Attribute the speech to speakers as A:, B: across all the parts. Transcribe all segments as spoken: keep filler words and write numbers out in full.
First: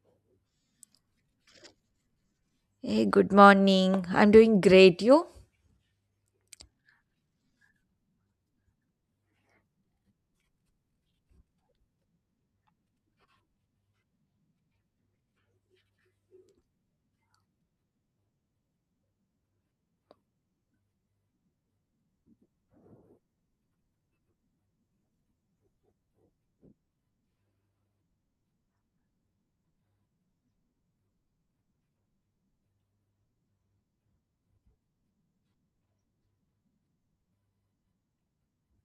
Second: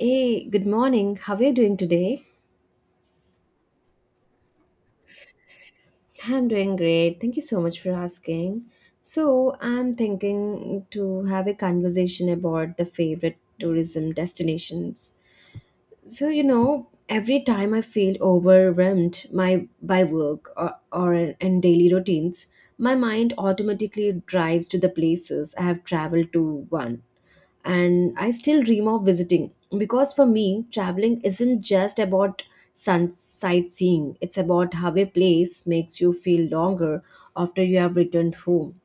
A: Hey, good morning. How are you doing today?
B: Hey, good morning. I'm doing great, you?
A: I'm doing great. Thank you so much for asking. So, I'm thinking to have a conversation about the favorite tourism destinations. So, you know, every time I feel overwhelmed my by work or, or and daily routines, my mind automatically drives to the places I have traveled to once and I still dream of visiting because for me, traveling isn't just about sun sightseeing, it's about how a place makes you feel longer after you have returned home.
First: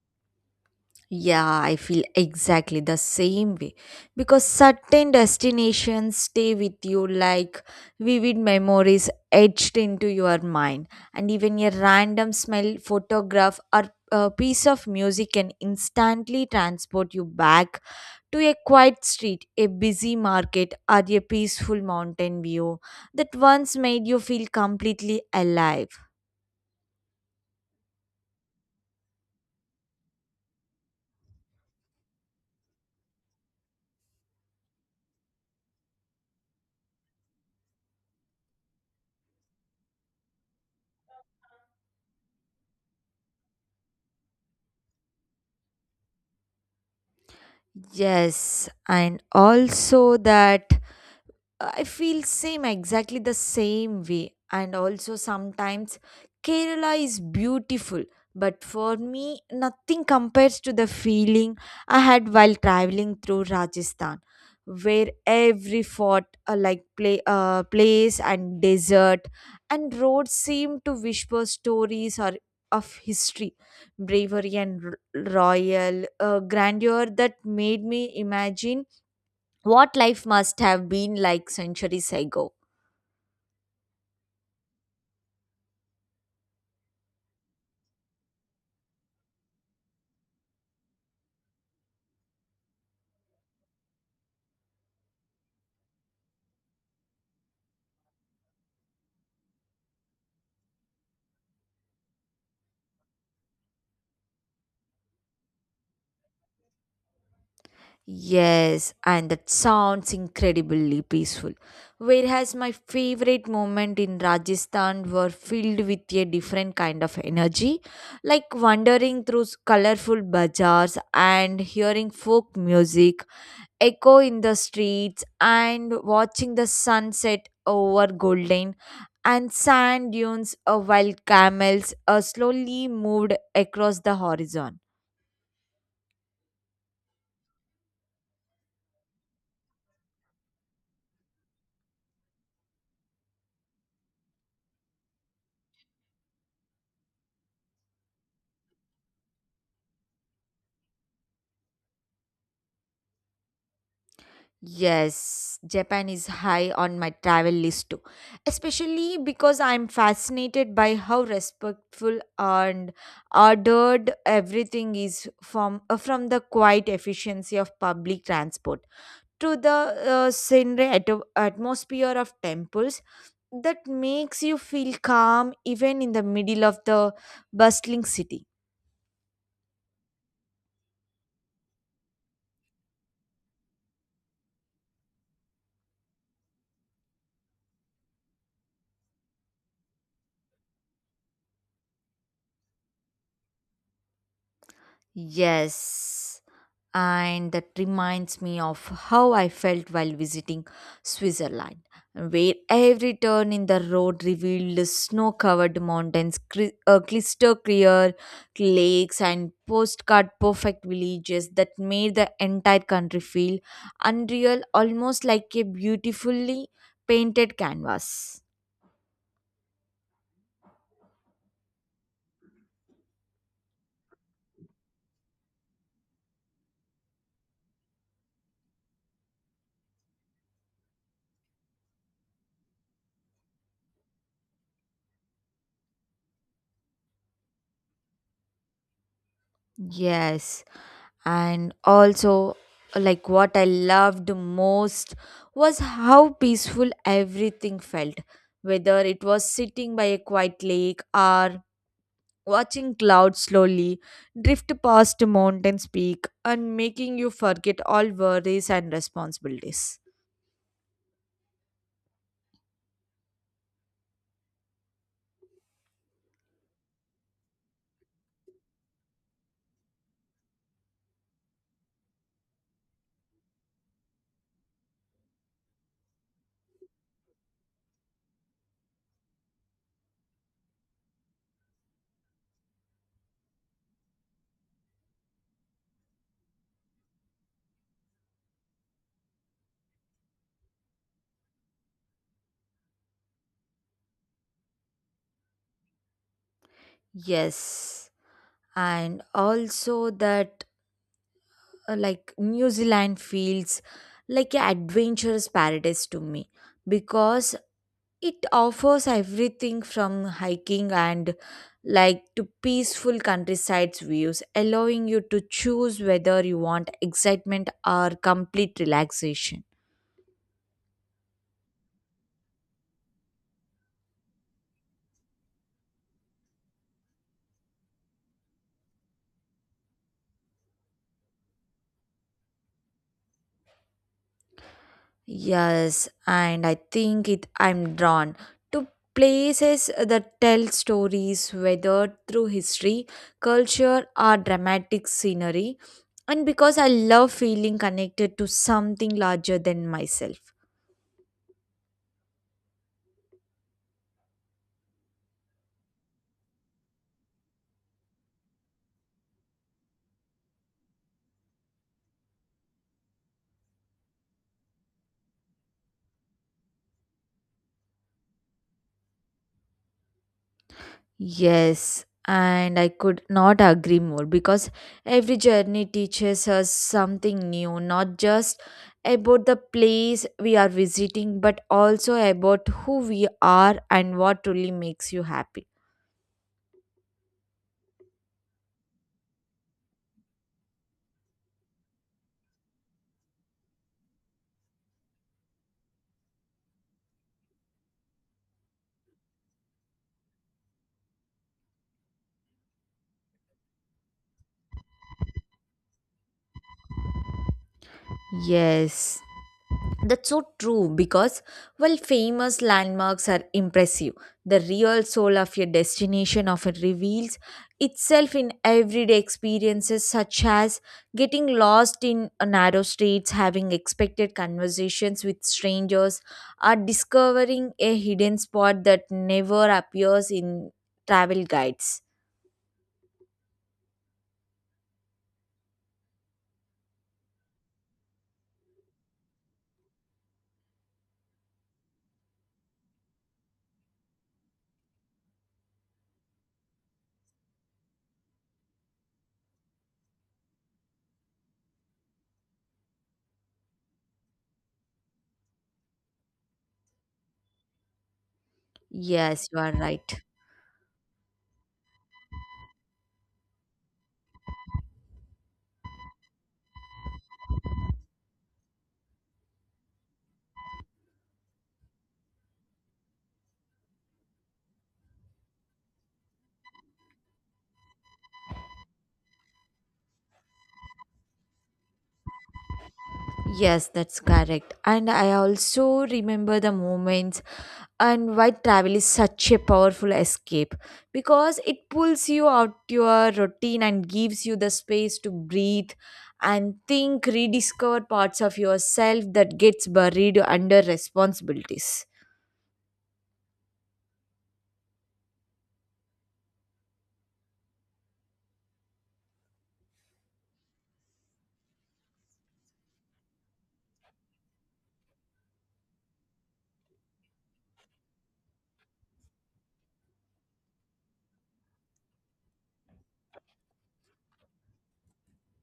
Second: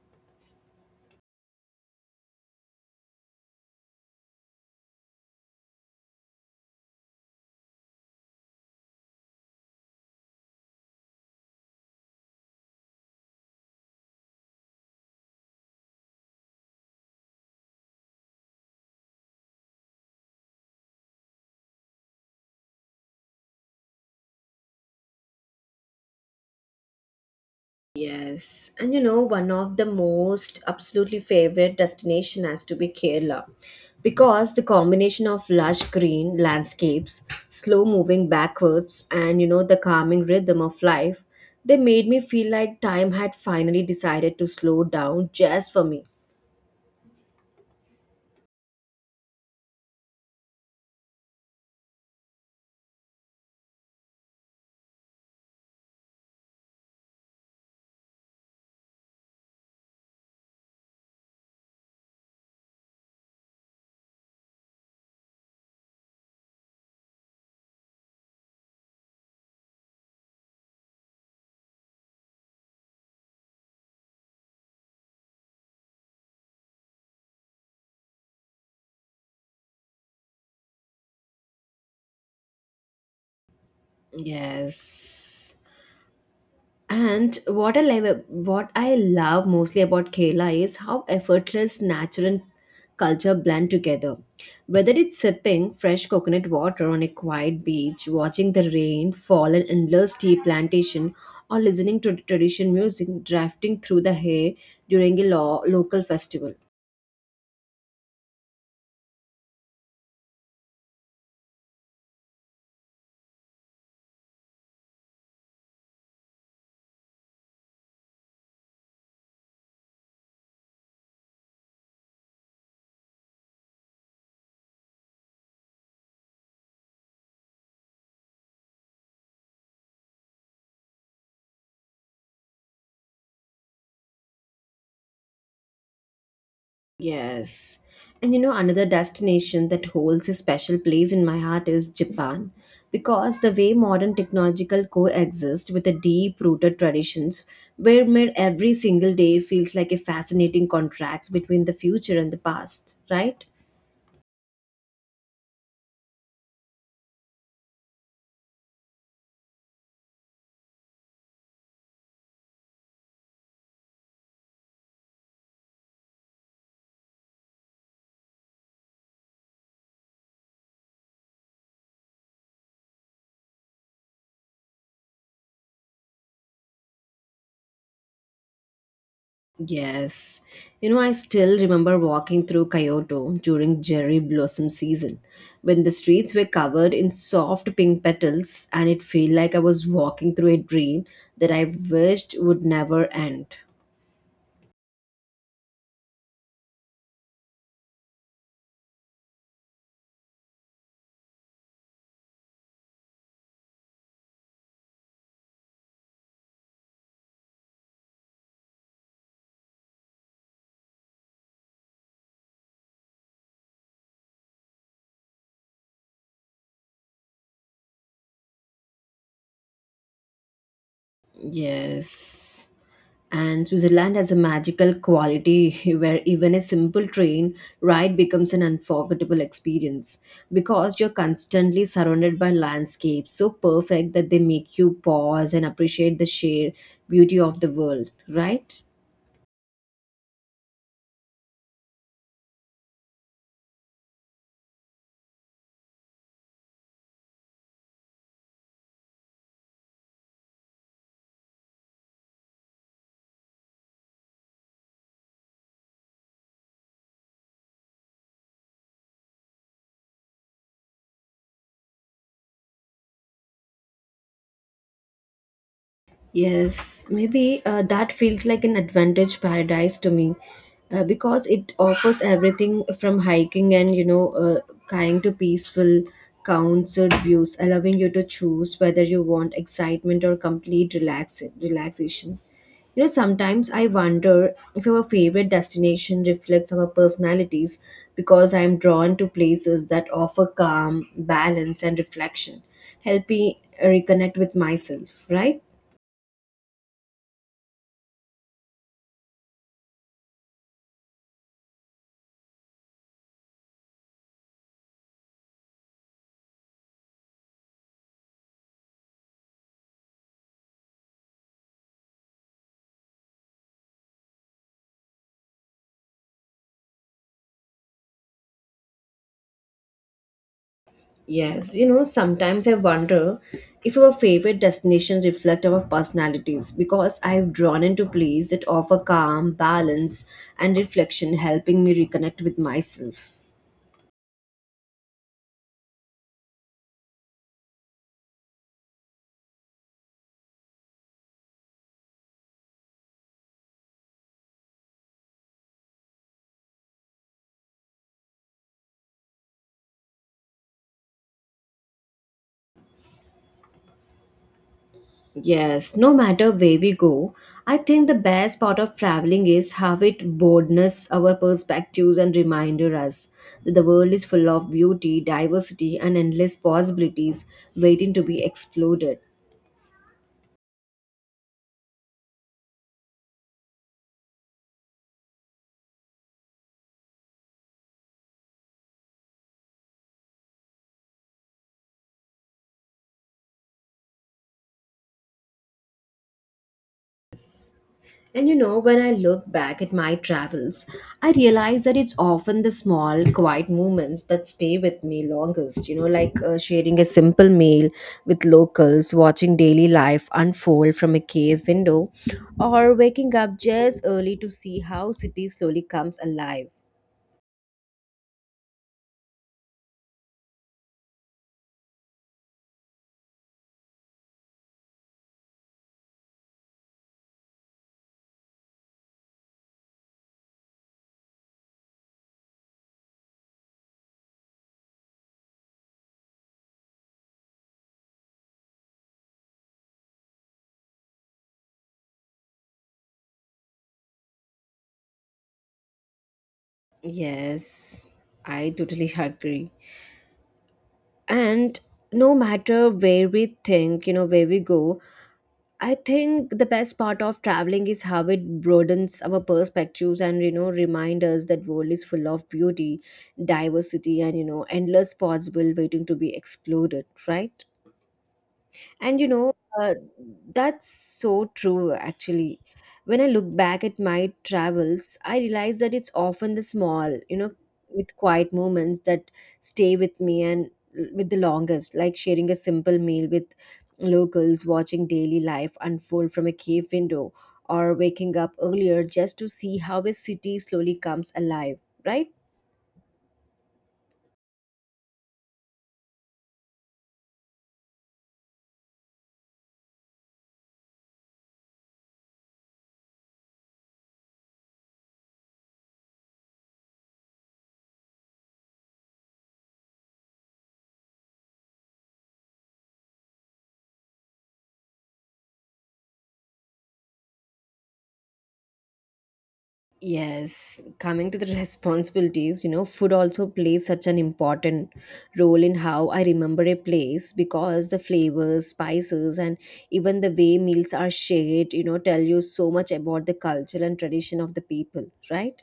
B: Yeah, I feel exactly the same way because certain destinations stay with you like vivid memories etched into your mind, and even a random smell, photograph, or a piece of music can instantly transport you back to a quiet street, a busy market, or a peaceful mountain view that once made you feel completely alive.
A: Yes, and you know, one of the most absolutely favorite destination has to be Kerala because the combination of lush green landscapes, slow moving backwards, and you know, the calming rhythm of life, they made me feel like time had finally decided to slow down just for me.
B: Yes, and also that I feel same exactly the same way, and also sometimes Kerala is beautiful, but for me nothing compares to the feeling I had while traveling through Rajasthan, where every fort, uh, like play, uh, place and desert and road seem to whisper stories or of history, bravery and r- royal uh, grandeur that made me imagine what life must have been like centuries ago.
A: Yes. And what I love, what I love mostly about Kerala is how effortless nature and culture blend together. Whether it's sipping fresh coconut water on a quiet beach, watching the rain fall in endless tea plantation, or listening to traditional music drafting through the hair during a lo- local festival.
B: Yes, and that sounds incredibly peaceful. Whereas my favorite moment in Rajasthan were filled with a different kind of energy, like wandering through colorful bazaars and hearing folk music echo in the streets and watching the sunset over golden and sand dunes uh, while camels uh, slowly moved across the horizon.
A: Yes. And you know, another destination that holds a special place in my heart is Japan, because the way modern technological coexist with the deep-rooted traditions, where made every single day feels like a fascinating contrast between the future and the past, right?
B: Yes, Japan is high on my travel list too, especially because I'm fascinated by how respectful and ordered everything is, from uh, from the quiet efficiency of public transport to the uh, scenery ato- atmosphere of temples that makes you feel calm even in the middle of the bustling city.
A: Yes. You know, I still remember walking through Kyoto during cherry blossom season when the streets were covered in soft pink petals and it felt like I was walking through a dream that I wished would never end.
B: Yes, and that reminds me of how I felt while visiting Switzerland, where every turn in the road revealed snow covered mountains, cri- uh, crystal clear lakes, and postcard perfect villages that made the entire country feel unreal, almost like a beautifully painted canvas.
A: Yes. And Switzerland has a magical quality where even a simple train ride becomes an unforgettable experience because you're constantly surrounded by landscapes so perfect that they make you pause and appreciate the sheer beauty of the world, right?
B: Yes, and also, like, what i loved most was how peaceful everything felt, whether it was sitting by a quiet lake or watching clouds slowly drift past a mountain's peak, and making you forget all worries and responsibilities.
A: Yes, maybe uh, that feels like an advantage paradise to me uh, because it offers everything from hiking and, you know, uh, kind to peaceful, counseled views, allowing you to choose whether you want excitement or complete relax- relaxation. You know, sometimes I wonder if our favorite destination reflects our personalities because I am drawn to places that offer calm, balance, and reflection, help me uh, reconnect with myself, right?
B: Yes, and also that uh, like new zealand feels like an adventurous paradise to me, because It offers everything from hiking and, like, to peaceful countryside views, allowing you to choose whether you want excitement or complete relaxation.
A: Yes, you know, sometimes I wonder if our favorite destinations reflect our personalities because I've drawn into places that offer calm, balance, and reflection, helping me reconnect with myself.
B: Yes, and I think it I'm drawn to places that tell stories, whether through history, culture or dramatic scenery, and because I love feeling connected to something larger than myself.
A: Yes, no matter where we go, I think the best part of traveling is how it broadens our perspectives and reminder us that the world is full of beauty, diversity, and endless possibilities waiting to be explored.
B: Yes, and I could not agree more, because every journey teaches us something new, not just about the place we are visiting, but also about who we are and what truly makes you happy.
A: And you know, when I look back at my travels, I realize that it's often the small, quiet moments that stay with me longest. You know, like uh, sharing a simple meal with locals, watching daily life unfold from a cave window, or waking up just early to see how city slowly comes alive.
B: Yes. That's so true, because while famous landmarks are impressive, the real soul of your destination often reveals itself in everyday experiences, such as getting lost in a narrow streets, having expected conversations with strangers, or discovering a hidden spot that never appears in travel guides.
A: Yes, I totally agree. And no matter where we think, you know, where we go, I think the best part of traveling is how it broadens our perspectives and you know remind us that world is full of beauty, diversity and you know endless possible waiting to be explored, right? And you
B: Yes,
A: know,
B: you are
A: uh,
B: right.
A: that's so true actually. When I look back at my travels, I realize that it's often the small, you know, with quiet moments that stay with me and l- with the longest, like sharing a simple meal with locals, watching daily life unfold from a cave window, or waking up earlier just to see how a city slowly comes alive, right?
B: Yes, that's correct. And I also remember the moments and why travel is such a powerful escape, because it pulls you out your routine and gives you the space to breathe and think, rediscover parts of yourself that gets buried under responsibilities.
A: Yes, coming to the responsibilities, you know, food also plays such an important role in how I remember a place because the flavors, spices, and even the way meals are shared, you know, tell you so much about the culture and tradition of the people, right?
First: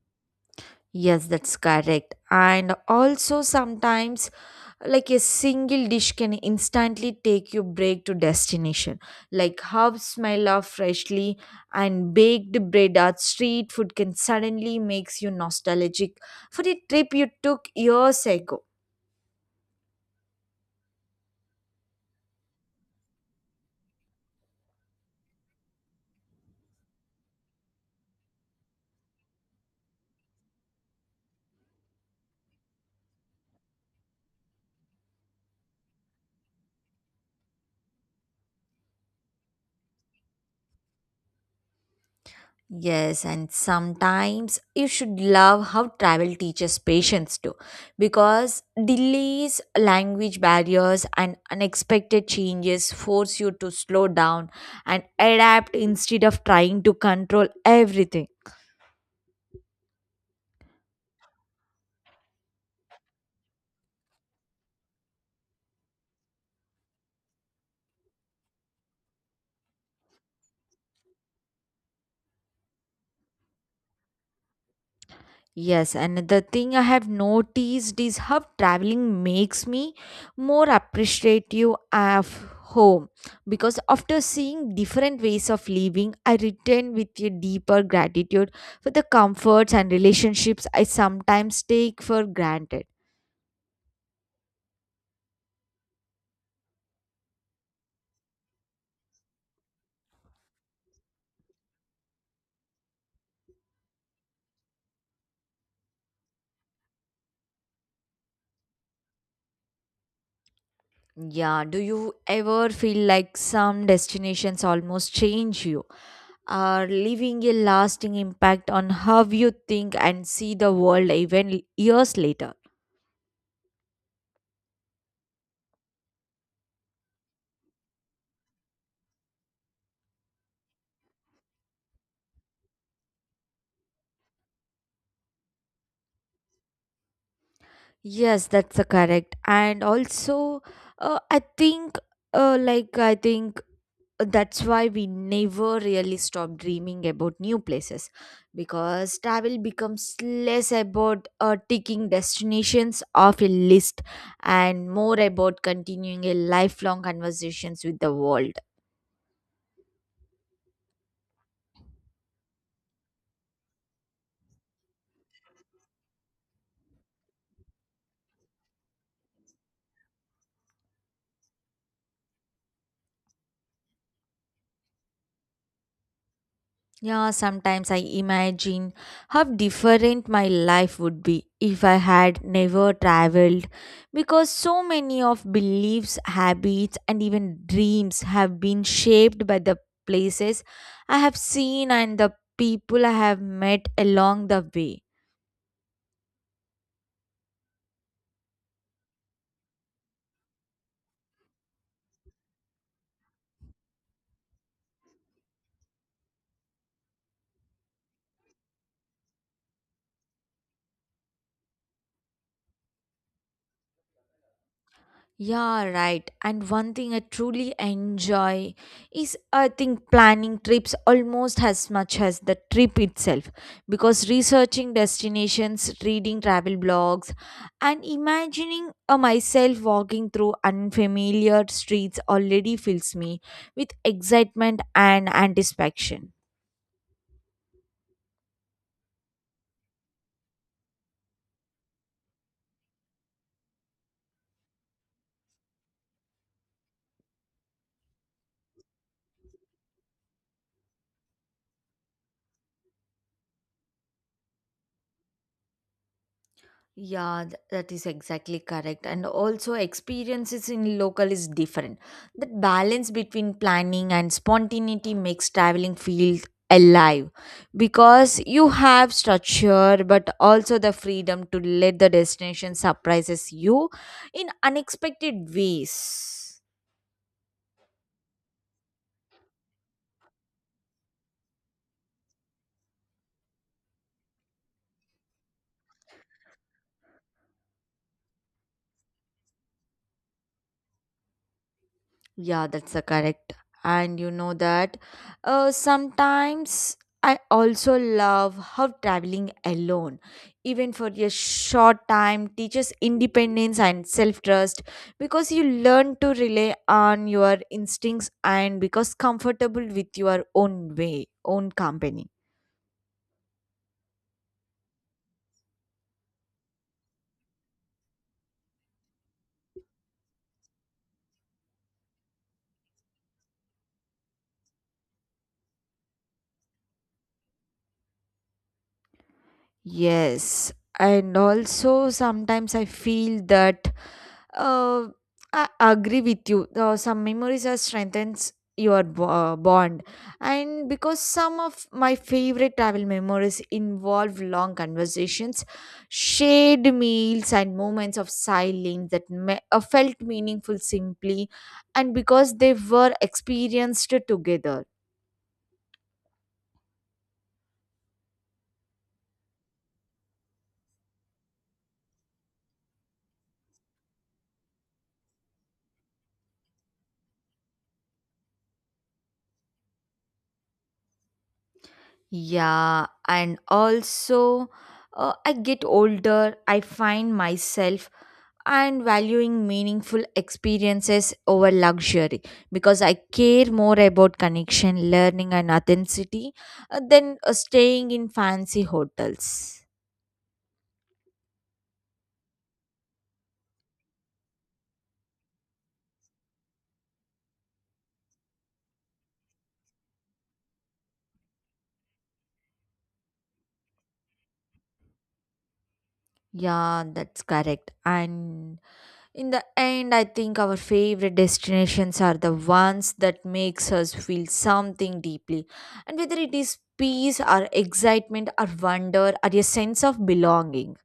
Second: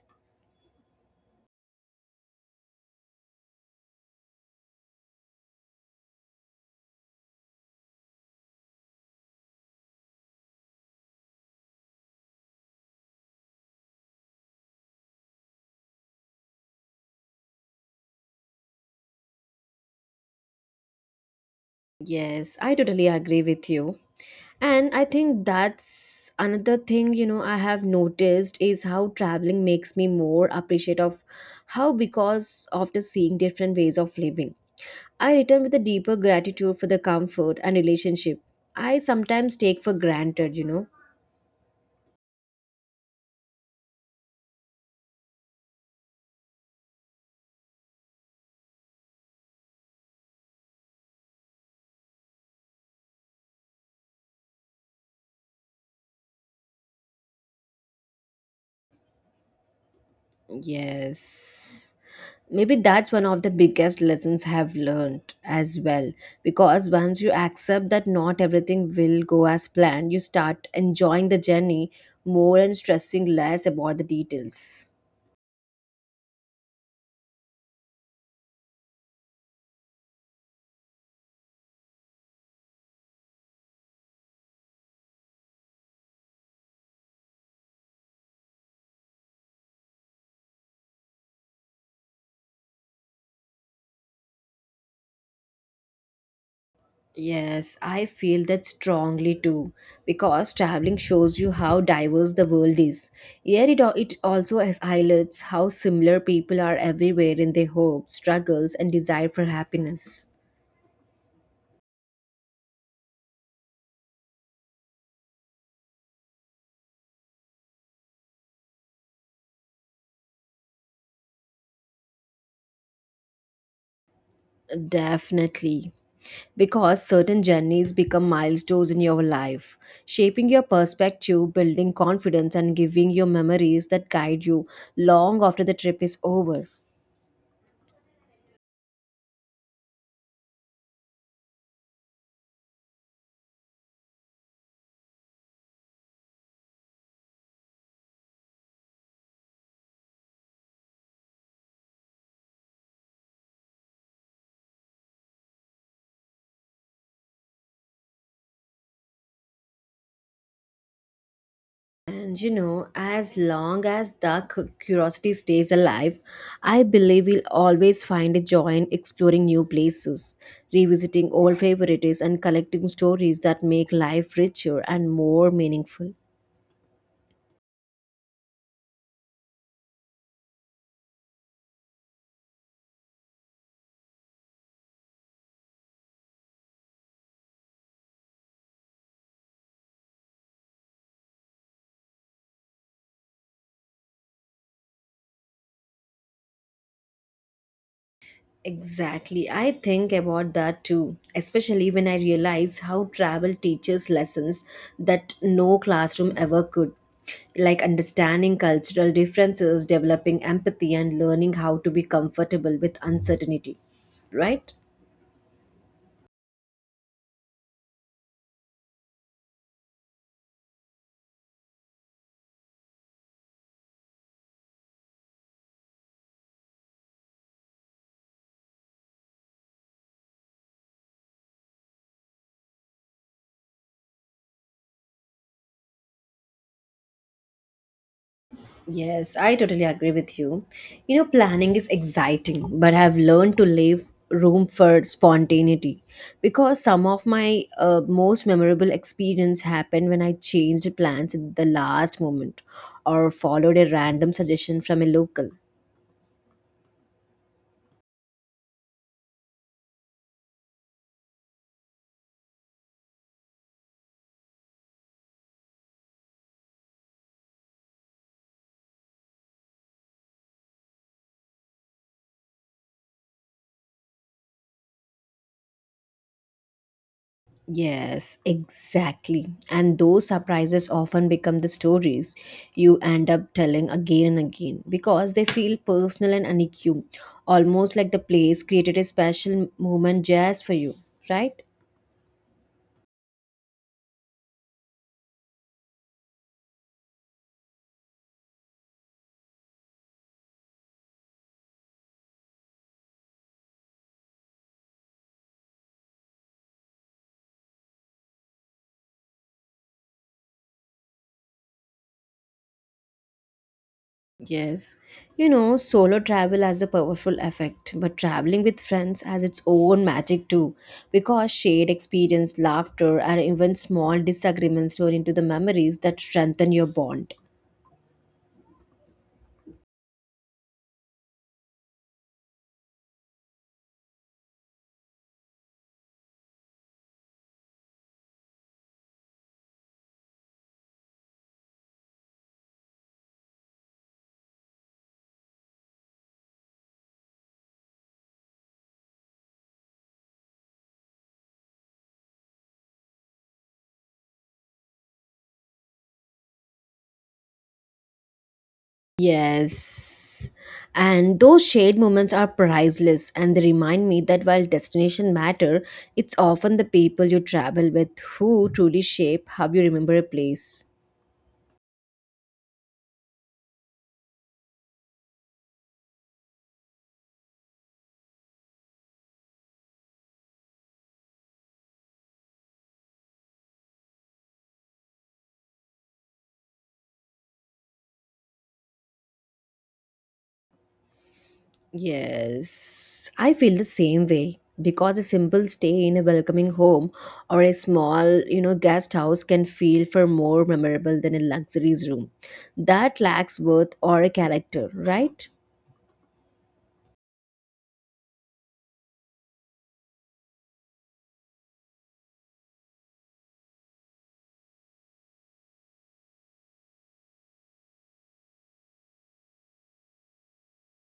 B: Yes, that's correct. And also sometimes, like, a single dish can instantly take you break to destination, like how smell of freshly and baked bread or street food can suddenly makes you nostalgic for a trip you took years ago.
A: Yes, I totally agree with you. And I think that's another thing, you know, I have noticed is how traveling makes me more appreciative of how because after seeing different ways of living, I return with a deeper gratitude for the comfort and relationship I sometimes take for granted, you know.
B: Yes, and sometimes you should love how travel teaches patience too, because delays, language barriers and unexpected changes force you to slow down and adapt instead of trying to control everything.
A: Yes. Maybe that's one of the biggest lessons I have learned as well because once you accept that not everything will go as planned you start enjoying the journey more and stressing less about the details.
B: Yes, another thing I have noticed is how traveling makes me more appreciative of home, because after seeing different ways of living, I return with a deeper gratitude for the comforts and relationships I sometimes take for granted.
A: Yes, I feel that strongly too because traveling shows you how diverse the world is. Yet it, al- it also has highlights how similar people are everywhere in their hopes struggles and desire for happiness.
B: Yeah, do you ever feel like some destinations almost change you, are leaving a lasting impact on how you think and see the world even years later?
A: Definitely, because certain journeys become milestones in your life, shaping your perspective, building confidence, and giving you memories that guide you long after the trip is over.
B: Yes, that's a correct. And also, uh, I think, uh, like, I think that's why we never really stop dreaming about new places, because travel becomes less about uh, ticking destinations off a list and more about continuing a lifelong conversations with the world.
A: And you know, as long as the cu- curiosity stays alive, I believe we'll always find a joy in exploring new places, revisiting old favorites, and collecting stories that make life richer and more meaningful.
B: Yeah, sometimes I imagine how different my life would be if I had never traveled, because so many of beliefs, habits, and even dreams have been shaped by the places I have seen and the people I have met along the way.
A: Exactly. I think about that too, especially when I realize how travel teaches lessons that no classroom ever could, like understanding cultural differences, developing empathy, and learning how to be comfortable with uncertainty, right?
B: Yeah, right. And one thing I truly enjoy is, I think, planning trips almost as much as the trip itself, because researching destinations, reading travel blogs, and imagining uh, myself walking through unfamiliar streets already fills me with excitement and anticipation.
A: Yes, I totally agree with you. You know, planning is exciting, but I've learned to leave room for spontaneity because some of my uh, most memorable experience happened when I changed plans at the last moment or followed a random suggestion from a local.
B: Yeah, th- that is exactly correct. And also, experiences in local is different. That balance between planning and spontaneity makes traveling feel alive, because you have structure but also the freedom to let the destination surprises you in unexpected ways.
A: Yes, exactly. And those surprises often become the stories you end up telling again and again because they feel personal and unique, almost like the place created a special moment just for you, right?
B: Yeah, that's a correct. And you know that uh, sometimes I also love how traveling alone, even for a short time, teaches independence and self trust, because you learn to rely on your instincts and because comfortable with your own way, own company.
A: Yes. You know, solo travel has a powerful effect, but traveling with friends has its own magic too, because shared experience, laughter, and even small disagreements turn into the memories that strengthen your bond.
B: Yes. And also, sometimes I feel that Uh, I agree with you. Uh, some memories are strengthens your bo- uh, bond, and because some of my favorite travel memories involve long conversations, shared meals, and moments of silence that me- uh, felt meaningful simply, and because they were experienced together.
A: Yes. And those shared moments are priceless and they remind me that while destination matter, it's often the people you travel with who truly shape how you remember a place.
B: Yeah, and also, uh, I get older, I find myself and valuing meaningful experiences over luxury, because I care more about connection, learning, and authenticity uh, than uh, staying in fancy hotels.
A: Yes, I feel the same way because a simple stay in a welcoming home or a small, you know, guest house can feel far more memorable than a luxury room that lacks worth or a character, right?
B: Yeah, that's correct. And in the end, I think our favorite destinations are the ones that makes us feel something deeply, and whether it is peace or excitement or wonder or a sense of belonging.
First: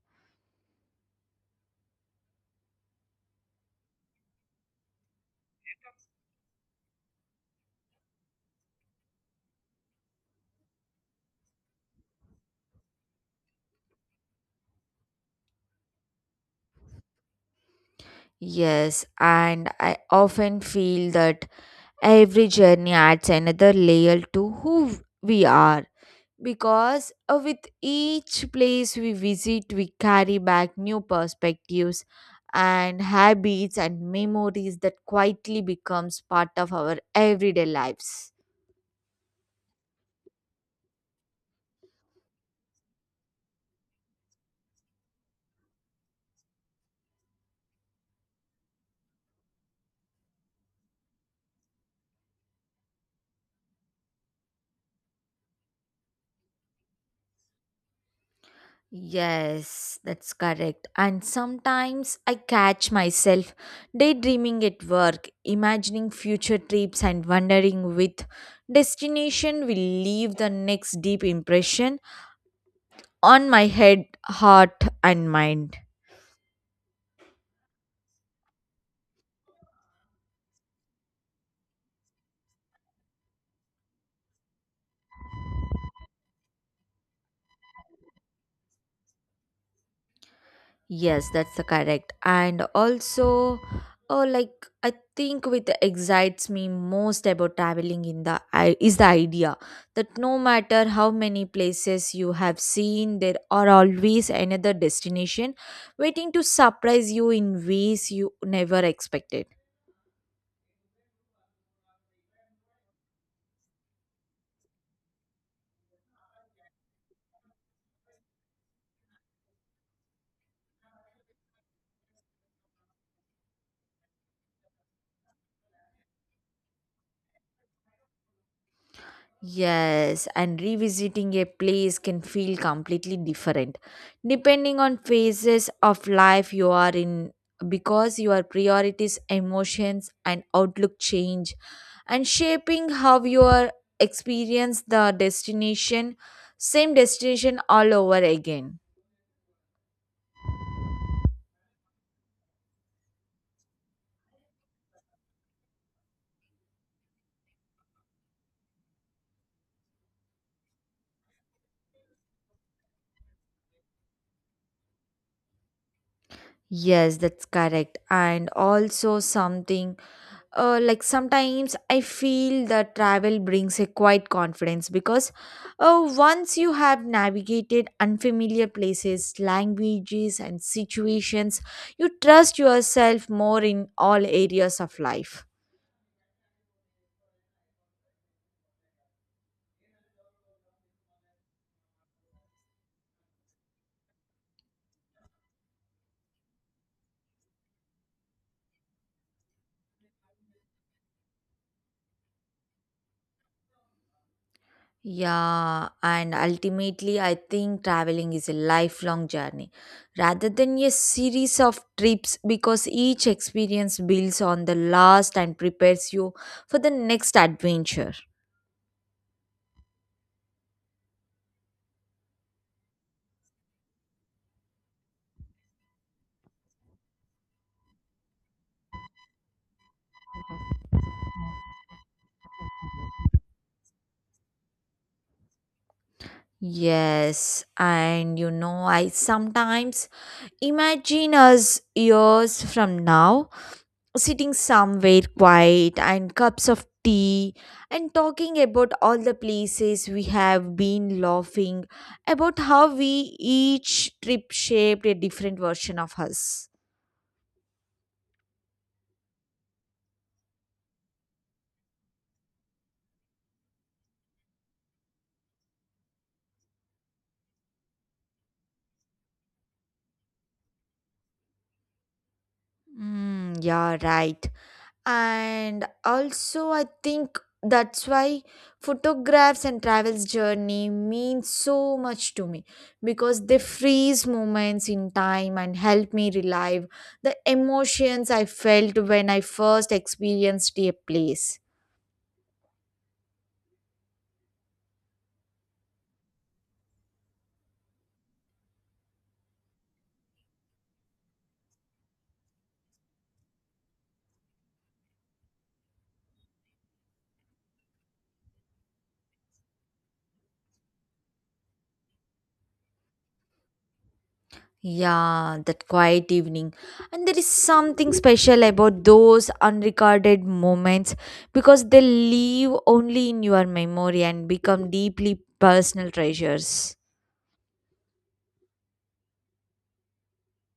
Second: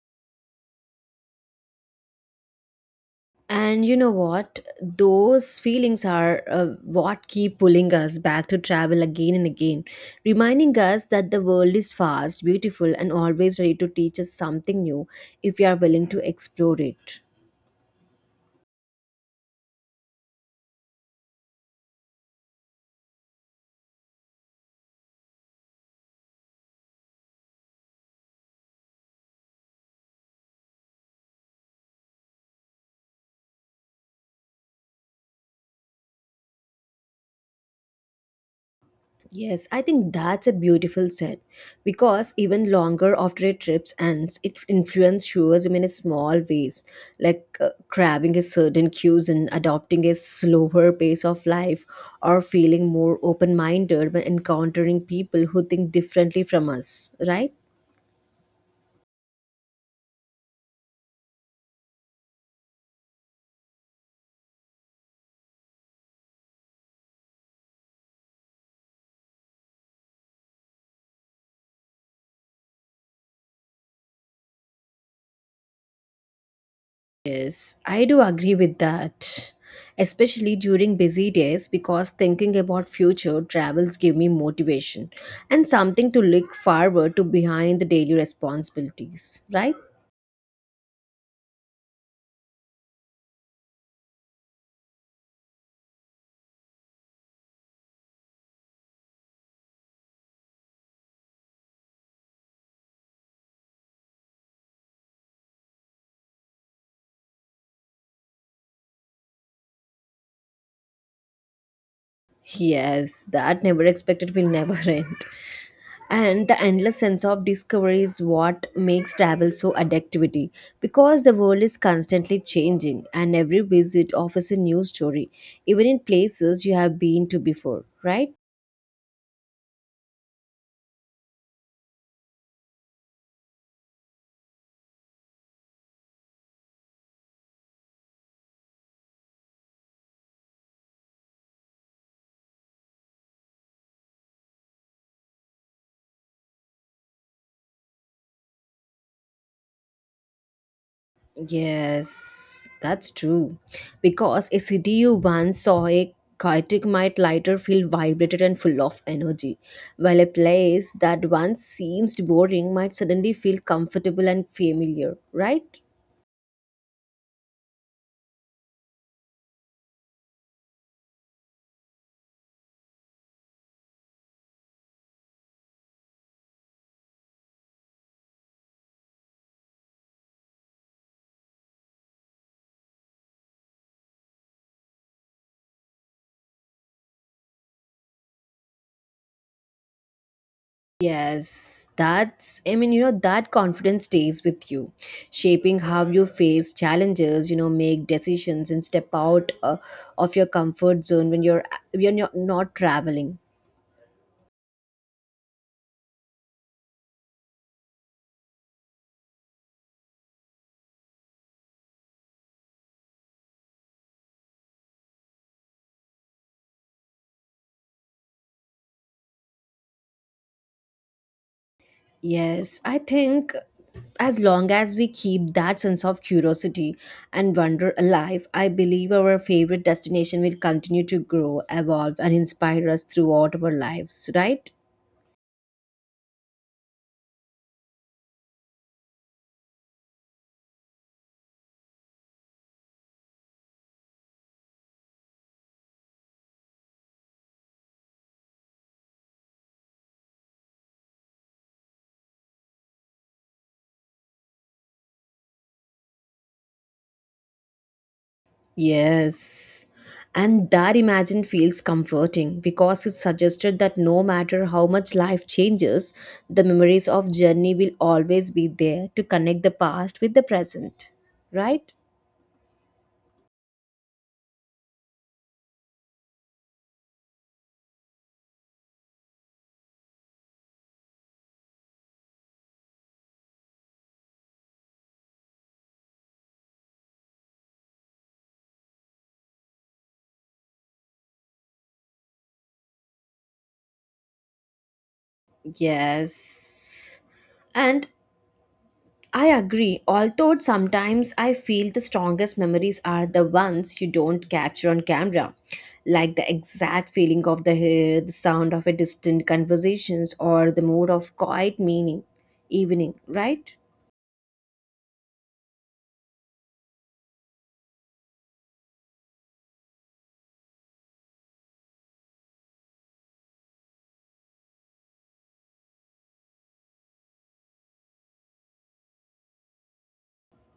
A: And you know what? Those feelings are uh, what keep pulling us back to travel again and again, reminding us that the world is vast, beautiful, and always ready to teach us something new if we are willing to explore it.
B: Yes, and I often feel that Every journey adds another layer to who we are, because uh, with each place we visit, we carry back new perspectives and habits and memories that quietly becomes part of our everyday lives.
A: Yes, I think that's a beautiful set because even longer after a trip ends, it influences tourism in a small ways, like uh, grabbing a certain cues and adopting a slower pace of life, or feeling more open minded when encountering people who think differently from us, right?
B: Yes, that's correct. And sometimes I catch myself daydreaming at work, imagining future trips and wondering with destination will leave the next deep impression on my head, heart, and mind.
A: Yes, I do agree with that. Especially during busy days because thinking about future travels give me motivation and something to look forward to behind the daily responsibilities, right?
B: Yes, that's the correct. And also, oh, like, I think what excites me most about traveling in the i- is the idea that no matter how many places you have seen, there are always another destination waiting to surprise you in ways you never expected.
A: Yes, that never expected will never end. And the endless sense of discovery is what makes travel so addictivity because the world is constantly changing and every visit offers a new story, even in places you have been to before, right?
B: Yes, and revisiting a place can feel completely different depending on phases of life you are in, because your priorities, emotions, and outlook change and shaping how you are experience the destination same destination all over again.
A: Yes, that's true. Because a city you once saw a chaotic might lighter feel vibrated and full of energy, while a place that once seemed boring might suddenly feel comfortable and familiar, right?
B: Yes, that's correct. And also something, uh, like, sometimes I feel that travel brings a quiet confidence, because uh, once you have navigated unfamiliar places, languages, and situations, you trust yourself more in all areas of life.
A: Yes, that's, I mean, you know, that confidence stays with you, shaping how you face challenges, you know, make decisions and step out uh, of your comfort zone when you're when you're not traveling.
B: Yeah, and ultimately, I think traveling is a lifelong journey rather than a series of trips, because each experience builds on the last and prepares you for the next adventure.
A: Yes, I think as long as we keep that sense of curiosity and wonder alive, I believe our favorite destination will continue to grow, evolve, and inspire us throughout our lives, right?
B: Yes, and you know, I sometimes imagine us years from now sitting somewhere quiet and cups of tea and talking about all the places we have been, laughing about how we each trip shaped a different version of us.
A: Yes. And that imagine feels comforting because it suggested that no matter how much life changes, the memories of journey will always be there to connect the past with the present, right?
B: Mm, yeah, right. And also, I think that's why photographs and travels journey mean so much to me, because they freeze moments in time and help me relive the emotions I felt when I first experienced a place.
A: Yes. And I agree, although sometimes I feel the strongest memories are the ones you don't capture on camera, like the exact feeling of the hair, the sound of a distant conversations, or the mood of quiet meaning evening, right?
B: Yeah, that quiet evening. And there is something special about those unrecorded moments, because they live only in your memory and become deeply personal treasures.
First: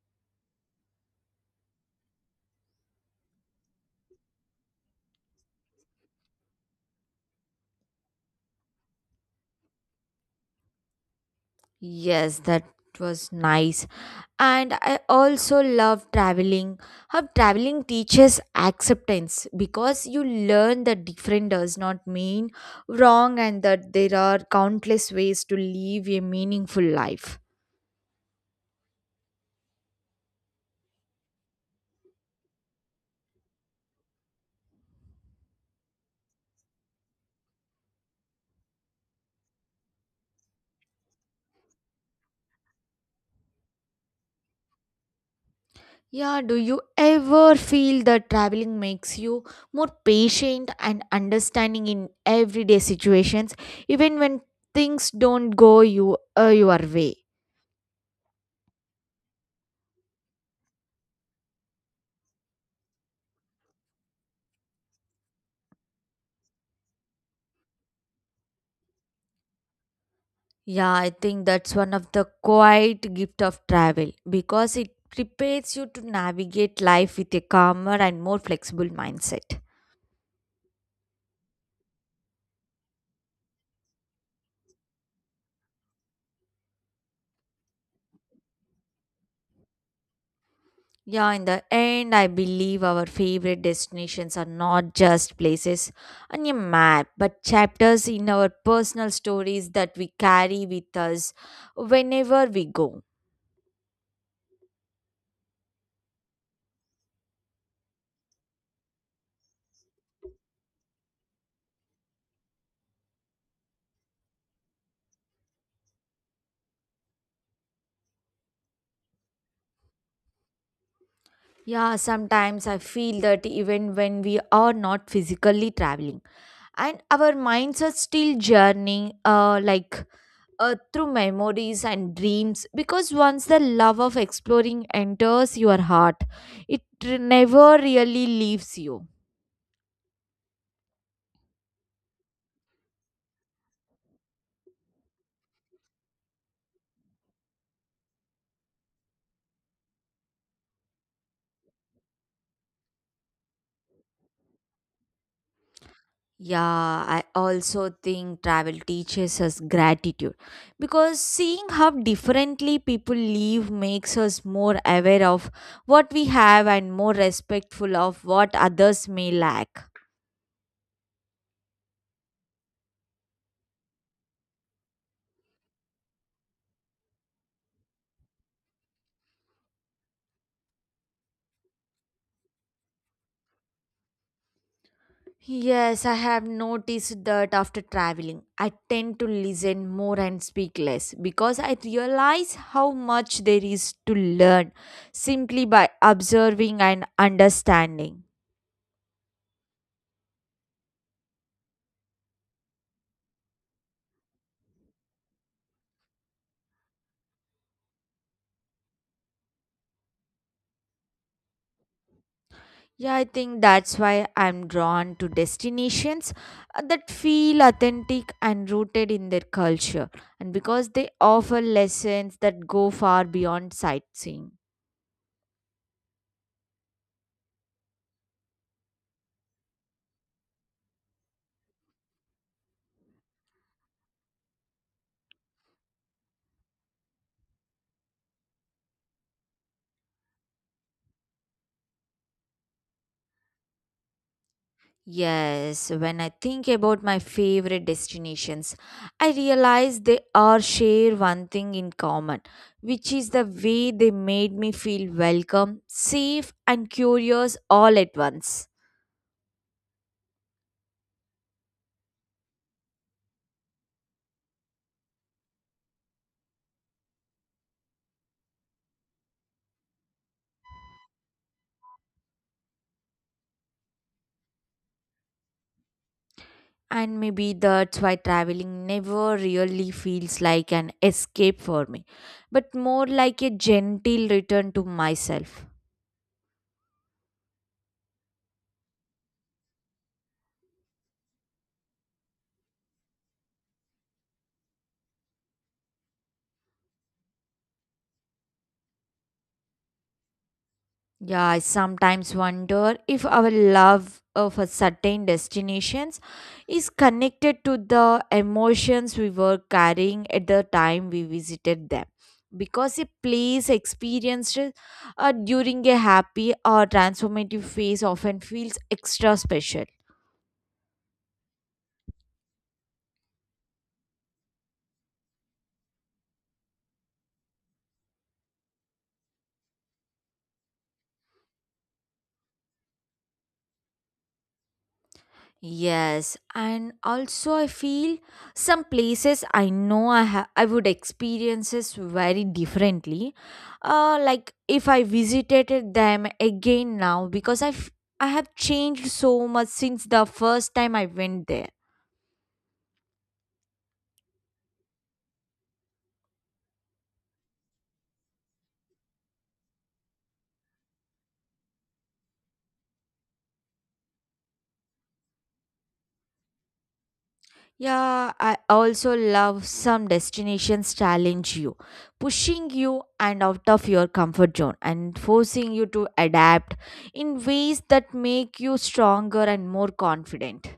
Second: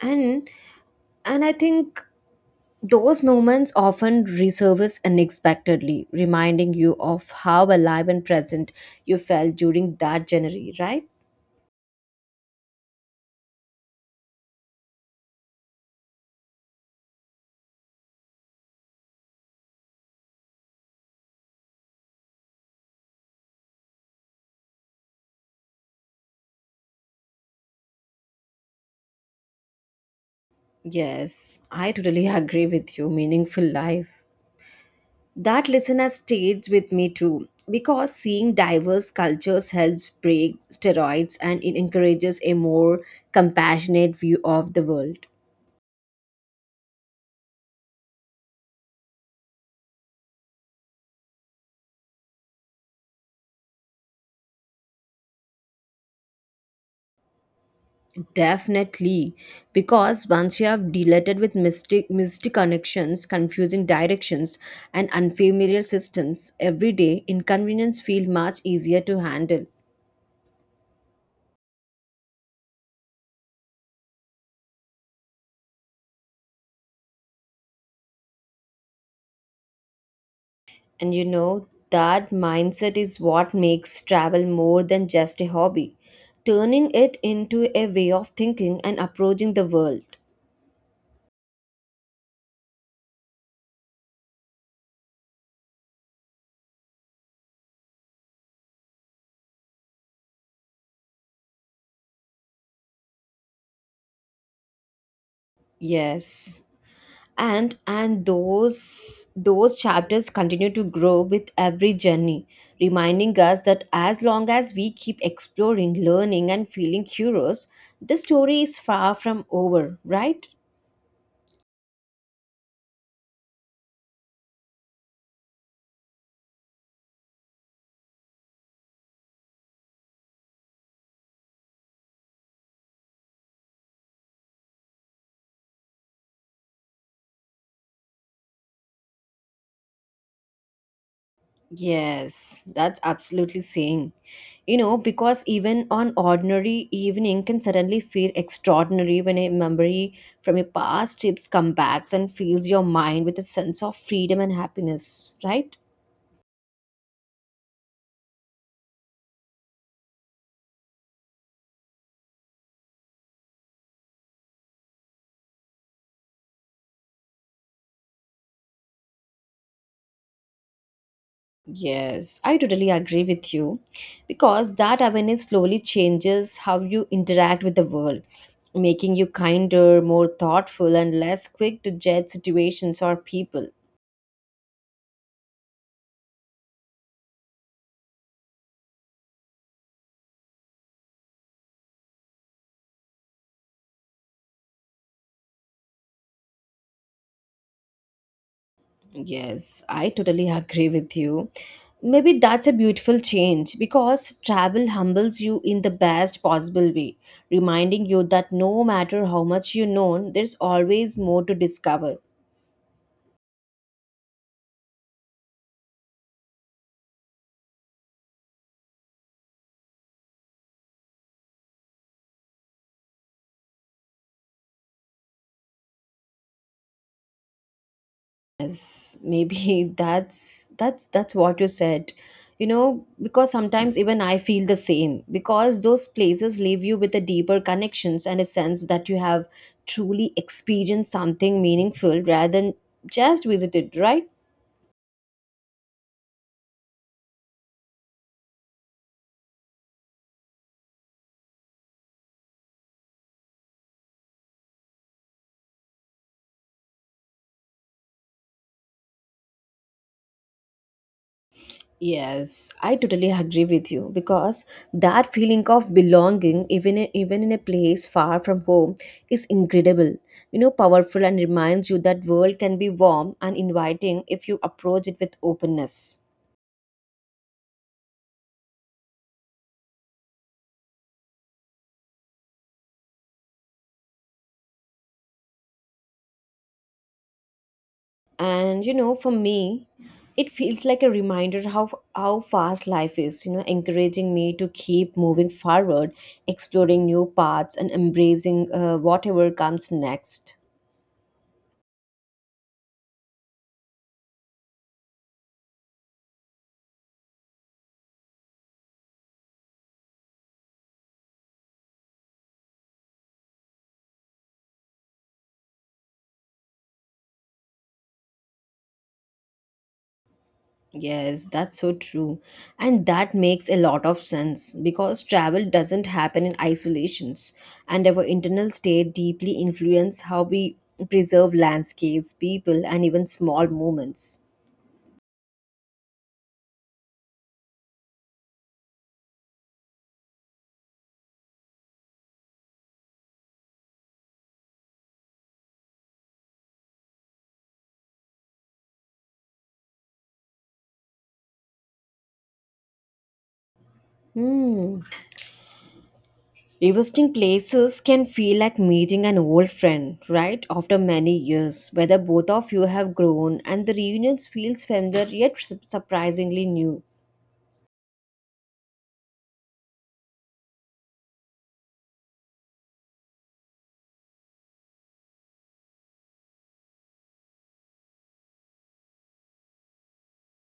A: And and I think those moments often resurface unexpectedly, reminding you of how alive and present you felt during that January, right?
B: Yes, that was nice. And I also love traveling. How traveling teaches acceptance, because you learn that different does not mean wrong and that there are countless ways to live a meaningful life.
A: Yes, I totally agree with you. Meaningful life. That lesson has stayed with me too, because seeing diverse cultures helps break stereotypes and it encourages a more compassionate view of the world.
B: Yeah, do you ever feel that traveling makes you more patient and understanding in everyday situations, even when things don't go you uh, your way?
A: Definitely, because once you have deleted with mystic, mystic connections, confusing directions, and unfamiliar systems, every day inconvenience feel much easier to handle.
B: Yeah, I think that's one of the quiet gift of travel, because it prepares you to navigate life with a calmer and more flexible mindset.
A: And you know, that mindset is what makes travel more than just a hobby, turning it into a way of thinking and approaching the world.
B: Yeah, in the end, I believe our favorite destinations are not just places on a map, but chapters in our personal stories that we carry with us whenever we go.
A: Yes. And and those those chapters continue to grow with every journey, reminding us that as long as we keep exploring, learning and feeling curious, the story is far from over, right?
B: Yeah, sometimes I feel that even when we are not physically traveling, and our minds are still journeying, uh, like, uh, through memories and dreams, because once the love of exploring enters your heart, it never really leaves you.
A: Yes, that's absolutely saying. You know, because even on ordinary evening can suddenly feel extraordinary when a memory from your past trips come back and fills your mind with a sense of freedom and happiness, right?
B: Yeah, I also think travel teaches us gratitude, because seeing how differently people live makes us more aware of what we have and more respectful of what others may lack.
A: Yes, I totally agree with you because that awareness slowly changes how you interact with the world, making you kinder, more thoughtful, and less quick to judge situations or people.
B: Yes, I have noticed that after traveling, I tend to listen more and speak less, because I realize how much there is to learn simply by observing and understanding.
A: Yes, I totally agree with you. Maybe that's a beautiful change because travel humbles you in the best possible way, reminding you that no matter how much you know, there's always more to discover.
B: Yeah, I think that's why I'm drawn to destinations uh, that feel authentic and rooted in their culture, and because they offer lessons that go far beyond sightseeing.
A: Yes, maybe that's that's that's what you said. You know, because sometimes even I feel the same because those places leave you with a deeper connections and a sense that you have truly experienced something meaningful rather than just visited, right?
B: Yes, when I think about my favorite destinations, I realize they all share one thing in common, which is the way they made me feel welcome, safe, and curious all at once.
A: Yes, I totally agree with you because that feeling of belonging, even in, even in a place far from home, is incredible. You know, powerful and reminds you that world can be warm and inviting if you approach it with openness.
B: And maybe that's why traveling never really feels like an escape for me, but more like a gentle return to myself.
A: And you know, for me, it feels like a reminder how how fast life is. You know, encouraging me to keep moving forward, exploring new paths, and embracing uh, whatever comes next.
B: Yeah, I sometimes wonder if our love of a certain destinations is connected to the emotions we were carrying at the time we visited them. Because a place experienced uh, during a happy or transformative phase often feels extra special.
A: Yes, that's so true. And that makes a lot of sense because travel doesn't happen in isolations, and our internal state deeply influence how we preserve landscapes, people, and even small moments.
B: Yes, and also I feel some places I know I ha- I would experiences very differently. Uh, like if I visited them again now, because I f- I have changed so much since the first time I went there.
A: Hmm. Revisiting places can feel like meeting an old friend, right? After many years, whether both of you have grown and the reunions feels familiar yet su- surprisingly new.
B: Yeah, I also love some destinations challenge you, pushing you and out of your comfort zone and forcing you to adapt in ways that make you stronger and more confident.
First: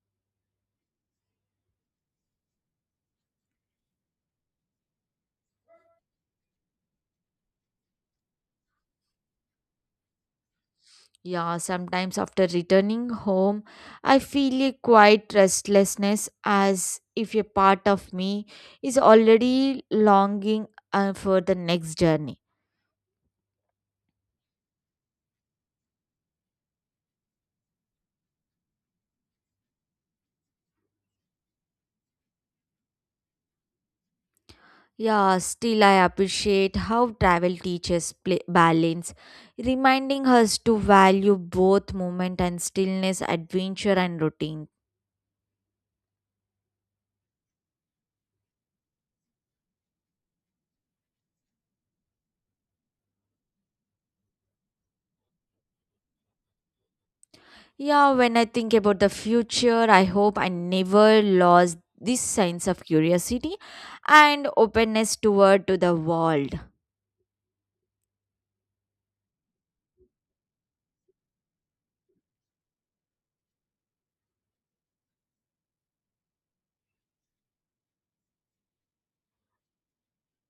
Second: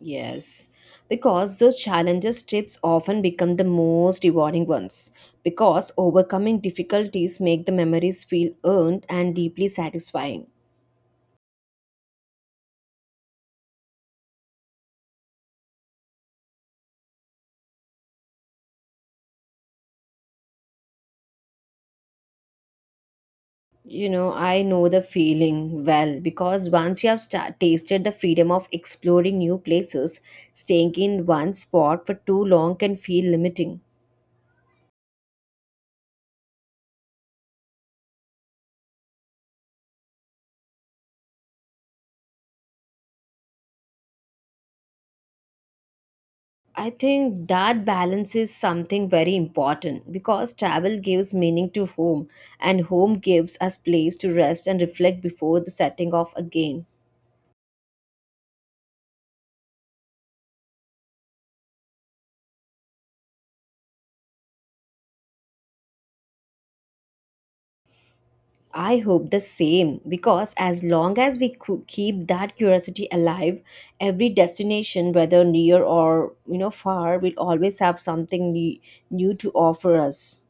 A: Yes, because those challenges trips often become the most rewarding ones because overcoming difficulties make the memories feel earned and deeply satisfying.
B: Yeah, sometimes after returning home, I feel a quiet restlessness as if a part of me is already longing uh, for the next journey.
A: You know, I know the feeling well because once you have sta tasted the freedom of exploring new places, staying in one spot for too long can feel limiting.
B: Yeah, still I appreciate how travel teaches pla balance, reminding us to value both movement and stillness, adventure and routine.
A: I think that balance is something very important because travel gives meaning to home and home gives us place to rest and reflect before the setting off again.
B: Yeah, when I think about the future, I hope I never lost this sense of curiosity and openness toward to the world.
A: I hope the same because as long as we cou- keep that curiosity alive, every destination whether near or you know far will always have something ne- new to offer us.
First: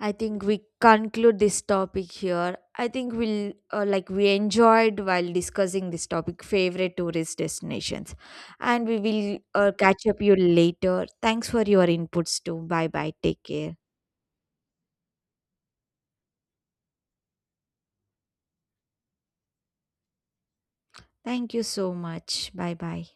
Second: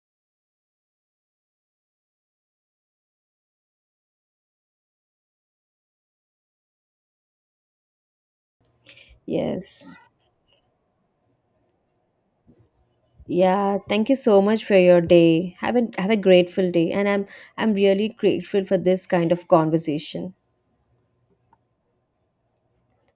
B: I think we conclude this topic here. I think we'll, uh, like, we enjoyed while discussing this topic favorite tourist destinations, and we will uh,
A: Yes.
B: catch up you later. Thanks for your inputs too. Bye bye. Take care.
A: Yeah, thank you so much for your day. Have a have a grateful day, and I'm I'm really grateful for this kind of conversation.
B: Thank you so much. Bye bye.